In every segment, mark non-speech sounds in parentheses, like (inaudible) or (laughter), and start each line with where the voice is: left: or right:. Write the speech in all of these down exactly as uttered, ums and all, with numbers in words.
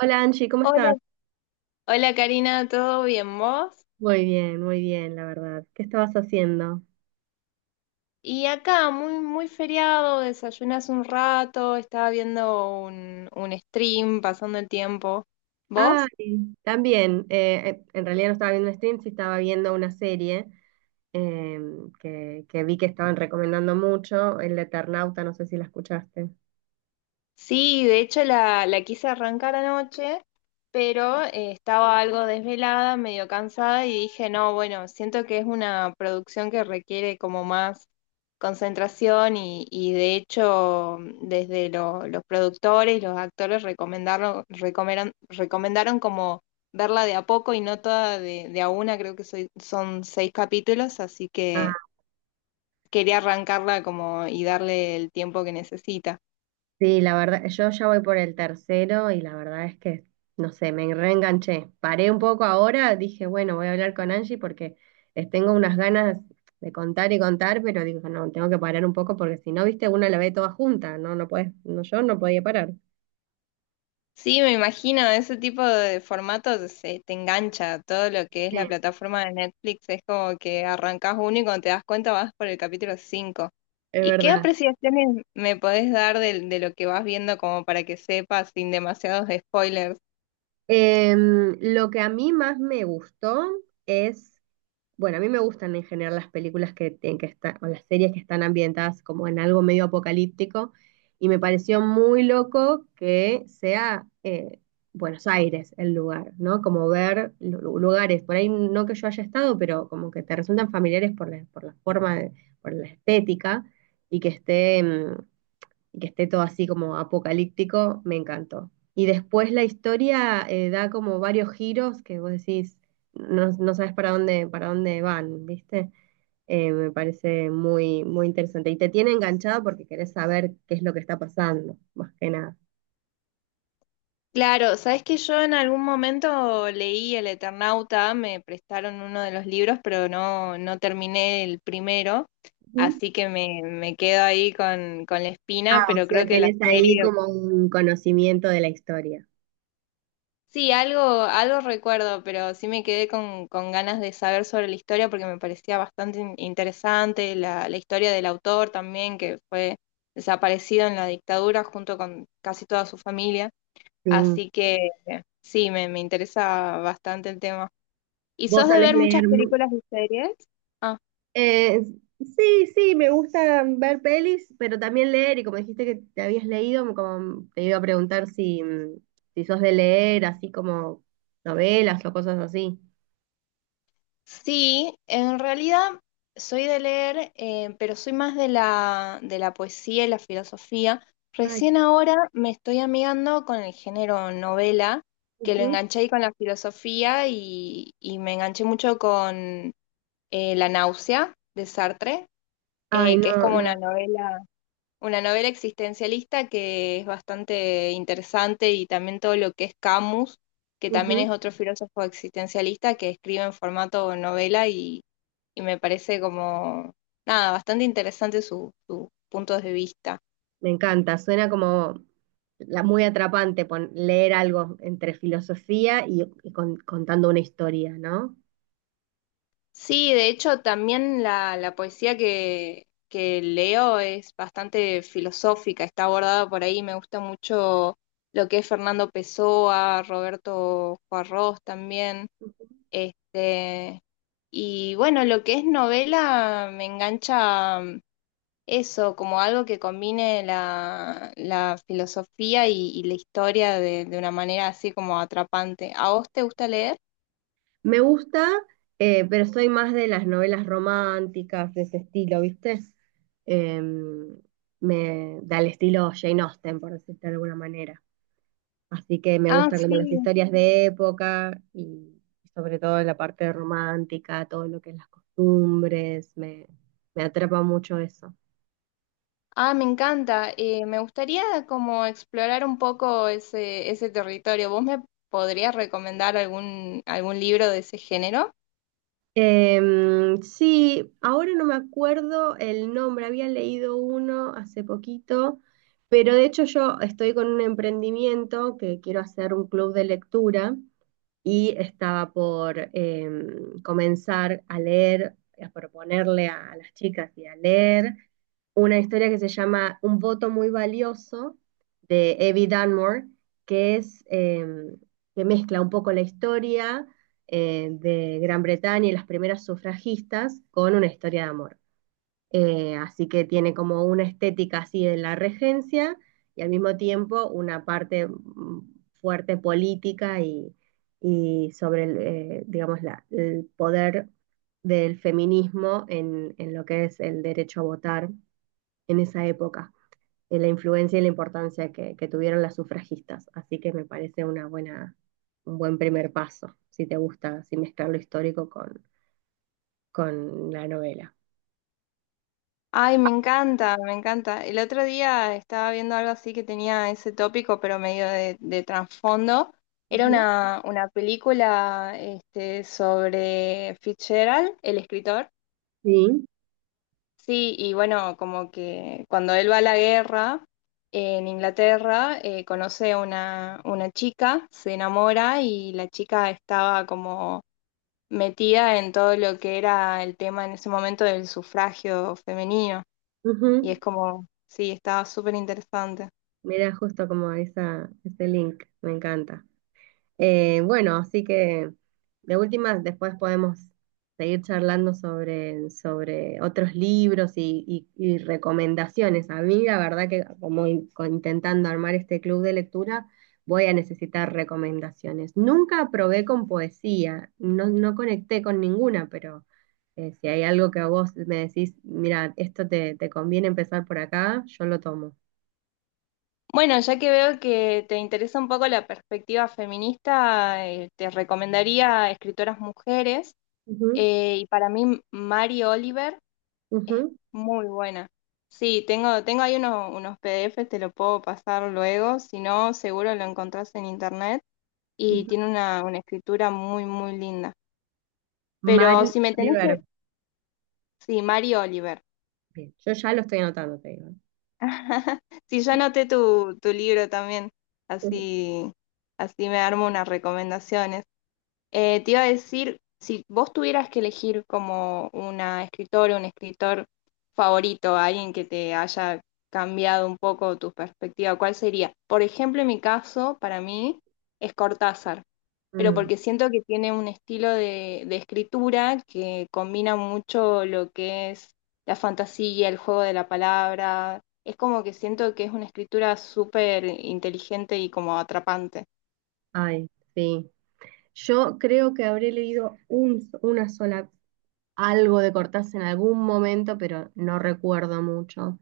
right: Hola Angie, ¿cómo
left: Hola,
right: estás?
left: hola Karina, ¿todo bien vos?
right: Muy bien, muy bien, la verdad. ¿Qué estabas haciendo?
left: Y acá, muy, muy feriado, desayunas un rato, estaba viendo un, un stream, pasando el tiempo.
right: Ay,
left: ¿Vos?
right: también, eh, eh, en realidad no estaba viendo un stream, sí estaba viendo una serie eh, que, que vi que estaban recomendando mucho, El Eternauta, no sé si la escuchaste.
left: Sí, de hecho la, la quise arrancar anoche, pero eh, estaba algo desvelada, medio cansada y dije, no, bueno, siento que es una producción que requiere como más concentración y, y de hecho desde lo- los productores, los actores recomendaron, recomendaron, recomendaron como verla de a poco y no toda de, de a una, creo que soy- son seis capítulos, así que quería arrancarla como y darle el tiempo que necesita.
right: Sí, la verdad, yo ya voy por el tercero y la verdad es que, no sé, me reenganché. Paré un poco ahora, dije, bueno, voy a hablar con Angie porque les tengo unas ganas de contar y contar, pero digo, no, tengo que parar un poco porque si no, viste, uno la ve toda junta, no, no puedes, no, yo no podía parar.
left: Sí, me imagino, ese tipo de formatos se te engancha, todo lo que es la
right: Sí,
left: plataforma de Netflix es como que arrancas uno y cuando te das cuenta vas por el capítulo cinco.
right: es
left: ¿Y qué
right: verdad.
left: apreciaciones me podés dar del- de, lo que vas viendo como para que sepas sin demasiados spoilers?
right: Em, lo que a mí más me gustó es bueno, a mí me gustan en general las películas que tienen que estar, o las series que están ambientadas como en algo medio apocalíptico, y me pareció muy loco que sea eh, Buenos Aires el lugar, ¿no? Como ver lu- lu- lugares, por ahí no que yo haya estado, pero como que te resultan familiares por la, por la forma, de- por la estética, y que esté, mm, y que esté todo así como apocalíptico, me encantó. Y después la historia eh, da como varios giros que vos decís, no, no sabes para dónde, para dónde van, ¿viste? Eh, me parece muy, muy interesante. Y te tiene enganchado porque querés saber qué es lo que está pasando, más que nada.
left: Claro, sabes que yo en algún momento leí El Eternauta, me prestaron uno de los libros, pero no, no terminé el primero,
right: Ujú.
left: así que me, me quedo ahí con, con la espina,
right: Ah, o
left: pero
right: sea,
left: creo que la
right: tenés ahí
left: serie.
right: como un conocimiento de la historia.
left: Sí, algo, algo recuerdo, pero sí me quedé con, con ganas de saber sobre la historia porque me parecía bastante in- interesante la, la historia del autor también, que fue desaparecido en la dictadura junto con casi toda su familia.
right: Sí.
left: Así que eh, sí, me, me interesa bastante el tema. ¿Y
right: ¿Vos
left: sos de
right: sabés
left: ver muchas
right: leer?
left: películas y series? Ah.
right: Eh, sí, sí, me gusta ver pelis, pero también leer, y como dijiste que te habías leído, me- como te iba a preguntar si, mm, si sos de leer, así como novelas o cosas así.
left: Sí, en realidad soy de leer, eh, pero soy más de la, de la poesía y la filosofía.
right: Ay, qué,
left: Recién ahora me estoy amigando con el género novela, que lo
right: ujú.
left: enganché ahí con la filosofía y, y me enganché mucho con eh, La náusea de Sartre,
right: Ay,
left: eh, que es
right: no,
left: como una
right: no.
left: novela. Una novela existencialista que es bastante interesante y también todo lo que es Camus, que también es
right: Ujú.
left: otro filósofo existencialista que escribe en formato novela y, y me parece como, nada, bastante interesante su, su punto de vista.
right: Me encanta, suena como la, muy atrapante pon- leer algo entre filosofía y, y con- contando una historia, ¿no?
left: Sí, de hecho también la, la poesía que, que leo es bastante filosófica, está abordada por ahí, me gusta mucho lo que es Fernando Pessoa, Roberto Juarros también. Este, y bueno, lo que es novela me engancha, mm, eso, como algo que combine la, la filosofía y, y la historia de, de una manera así como atrapante. ¿A vos te gusta leer?
right: Me gusta, eh, pero soy más de las novelas románticas, de ese estilo, ¿viste? Em, Me da el estilo Jane Austen, por decirlo de alguna manera. Así que me
left: Ah,
right: gustan como
left: sí.
right: las historias de época y sobre todo la parte romántica, todo lo que es las costumbres, me, me atrapa mucho eso.
left: Ah, me encanta. Eh, me gustaría como explorar un poco ese, ese territorio. ¿Vos me podrías recomendar algún, algún libro de ese género?
right: Em, sí, ahora no me acuerdo el nombre, había leído uno hace poquito, pero de hecho yo estoy con un emprendimiento que quiero hacer un club de lectura y estaba por eh, comenzar a leer, a proponerle a, a las chicas y a leer una historia que se llama Un voto muy valioso de Evie Dunmore, que es eh, que mezcla un poco la historia eh, de Gran Bretaña y las primeras sufragistas con una historia de amor. Eh, así que tiene como una estética así de la regencia y al mismo tiempo una parte mm, fuerte política y, y sobre el, eh, digamos, la- el poder del feminismo en, en lo que es el derecho a votar en esa época, en la influencia y la importancia que, que tuvieron las sufragistas. Así que me parece una buena, un buen primer paso, si te gusta, si mezclar lo histórico con, con la novela.
left: Ay, me encanta, me encanta. El otro día estaba viendo algo así que tenía ese tópico, pero medio de, de trasfondo. Era
right: Ujú.
left: una, una película este, sobre Fitzgerald, el escritor.
right: Sí.
left: Sí, y bueno, como que cuando él va a la guerra eh, en Inglaterra, eh, conoce a una, una chica, se enamora y la chica estaba como metida en todo lo que era el tema en ese momento del sufragio femenino. Y
right: Ujú.
left: es como, sí, está súper interesante.
right: Mira, justo como esa, ese link, me encanta. Eh, bueno, así que de última, después podemos seguir charlando sobre, sobre otros libros y, y- y recomendaciones. A mí, la verdad que como in- co- intentando armar este club de lectura, voy a necesitar recomendaciones. Nunca probé con poesía, no, no conecté con ninguna, pero eh, si hay algo que vos me decís, mira, esto te, te conviene empezar por acá, yo lo tomo.
left: Bueno, ya que veo que te interesa un poco la perspectiva feminista, eh, te recomendaría escritoras mujeres.
right: Ujú,
left: Eh, y para mí, Mary Oliver es
right: ujú.
left: muy buena. Sí, tengo, tengo ahí unos, unos P D Es, te lo puedo pasar luego. Si no, seguro lo encontrás en internet. Y
right: Ujú.
left: tiene una, una escritura muy, muy linda. Pero
right: Mari
left: si me tenés que...
right: Oliver.
left: Sí, Mary Oliver.
right: Bien, yo ya lo estoy anotando, te digo.
left: (laughs) Sí, yo anoté tu, tu libro también,
right: Ujú.
left: así, así me armo unas recomendaciones. Eh, te iba a decir, si vos tuvieras que elegir como una escritora, un escritor favorito, alguien que te haya cambiado un poco tu perspectiva, ¿cuál sería? Por ejemplo, en mi caso, para mí, es Cortázar, pero
right: Mm,
left: porque siento que tiene un estilo de, de escritura que combina mucho lo que es la fantasía, el juego de la palabra. Es como que siento que es una escritura súper inteligente y como atrapante.
right: ay, sí. Yo creo que habré leído un- una sola, algo de Cortázar en algún momento, pero no recuerdo mucho.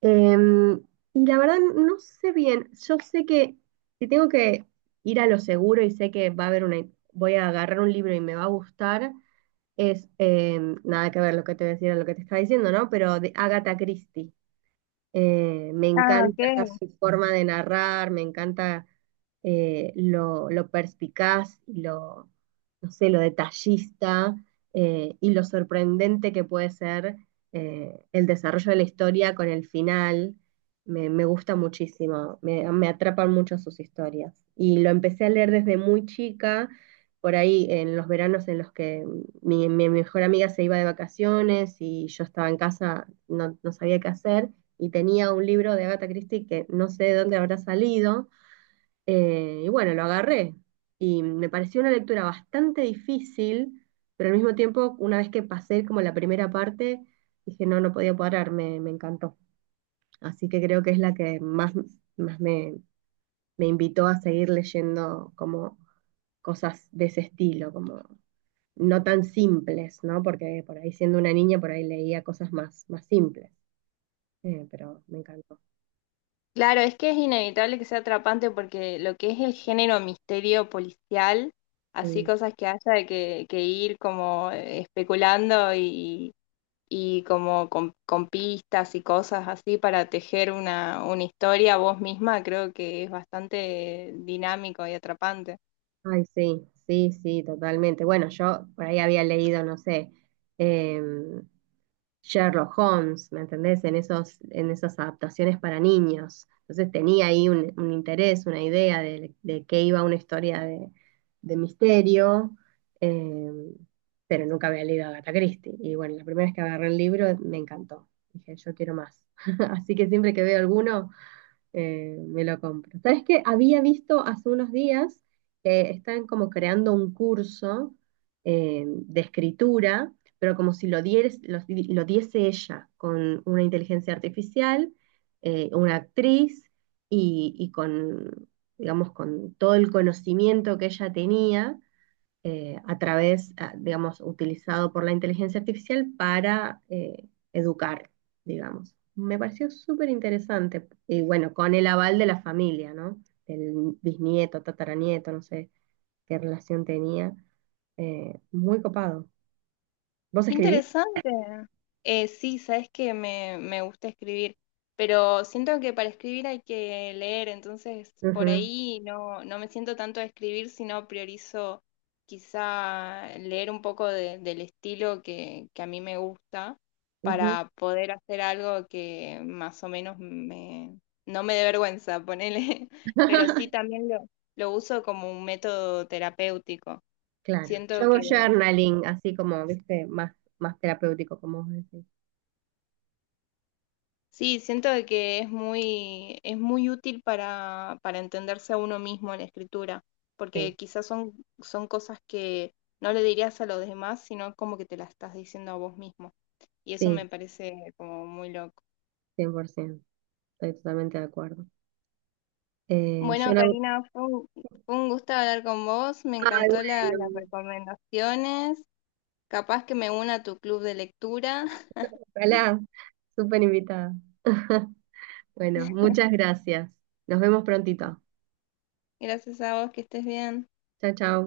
right: Em, y la verdad no sé bien. Yo sé que si tengo que ir a lo seguro y sé que va a haber una, voy a agarrar un libro y me va a gustar, es em, nada que ver lo que te decía, lo que te estaba diciendo, ¿no? Pero de Agatha Christie. Eh, me
left: Ah, ok.
right: encanta su forma de narrar, me encanta eh, lo, lo perspicaz y lo, no sé, lo detallista eh, y lo sorprendente que puede ser eh, el desarrollo de la historia con el final. Me, me gusta muchísimo, me, me atrapan mucho sus historias. Y lo empecé a leer desde muy chica, por ahí en los veranos en los que mi, mi mejor amiga se iba de vacaciones y yo estaba en casa, no, no sabía qué hacer y tenía un libro de Agatha Christie que no sé de dónde habrá salido, eh, y bueno, lo agarré. Y me pareció una lectura bastante difícil, pero al mismo tiempo, una vez que pasé como la primera parte, dije, no, no podía parar, me, me encantó. Así que creo que es la que más, más me, me invitó a seguir leyendo como cosas de ese estilo, como no tan simples, ¿no? Porque por ahí siendo una niña, por ahí leía cosas más, más simples, eh, pero me encantó.
left: Claro, es que es inevitable que sea atrapante porque lo que es el género misterio policial, así
right: Y
left: cosas que haya que, que ir como especulando y, y como con, con pistas y cosas así para tejer una, una historia vos misma, creo que es bastante dinámico y atrapante.
right: ay, sí, sí, sí, totalmente. Bueno, yo por ahí había leído, no sé, em, Sherlock Holmes, ¿me entendés? En esos, en esas adaptaciones para niños. Entonces tenía ahí un, un interés, una idea de, de qué iba una historia de, de misterio, em, pero nunca había leído a Agatha Christie. Y bueno, la primera vez que agarré el libro me encantó. Dije, yo quiero más. (laughs) Así que siempre que veo alguno eh, me lo compro. ¿Sabes qué? Había visto hace unos días que están como creando un curso eh, de escritura, pero como si lo, dieres- lo, di- lo diese ella, con una inteligencia artificial, eh, una actriz y, y con, digamos, con todo el conocimiento que ella tenía eh, a través, ah, digamos, utilizado por la inteligencia artificial para eh, educar, digamos. Me pareció súper interesante. Y bueno, con el aval de la familia, ¿no? Del bisnieto, tataranieto, no sé qué relación tenía. Eh, muy copado. ¿Vos
left: Qué
right: escribís?
left: interesante. Eh, sí, sabes que me, me gusta escribir, pero siento que para escribir hay que leer, entonces por
right: Ujú,
left: ahí no, no me siento tanto a escribir, sino priorizo quizá leer un poco de- del estilo que, que a mí me gusta
right: ujú,
left: para poder hacer algo que más o menos me, no me dé vergüenza, ponele, (laughs) pero sí también lo, lo uso como un método terapéutico.
right: claro. Yo
left: Siento
right: hago
left: que...
right: journaling, así como, viste, más, más terapéutico, como vos decís.
left: Sí, siento de que es muy, es muy útil para, para entenderse a uno mismo en la escritura,
right: Sí,
left: porque quizás son, son cosas que no le dirías a los demás, sino como que te las estás diciendo a vos mismo. Y eso
right: sí,
left: me parece como muy loco.
right: cien por ciento. Estoy totalmente de acuerdo. Eh, yo
left: Bueno,
right: no...
left: Karina, fue un, fue un gusto hablar con vos, me
right: Ay,
left: encantó la- las
right: bueno.
left: recomendaciones, capaz que me una a tu club de lectura. (laughs)
right: Hola, súper invitada. (laughs) Bueno, muchas gracias. Nos vemos prontito.
left: Gracias a vos, que estés bien.
right: Chao, chao.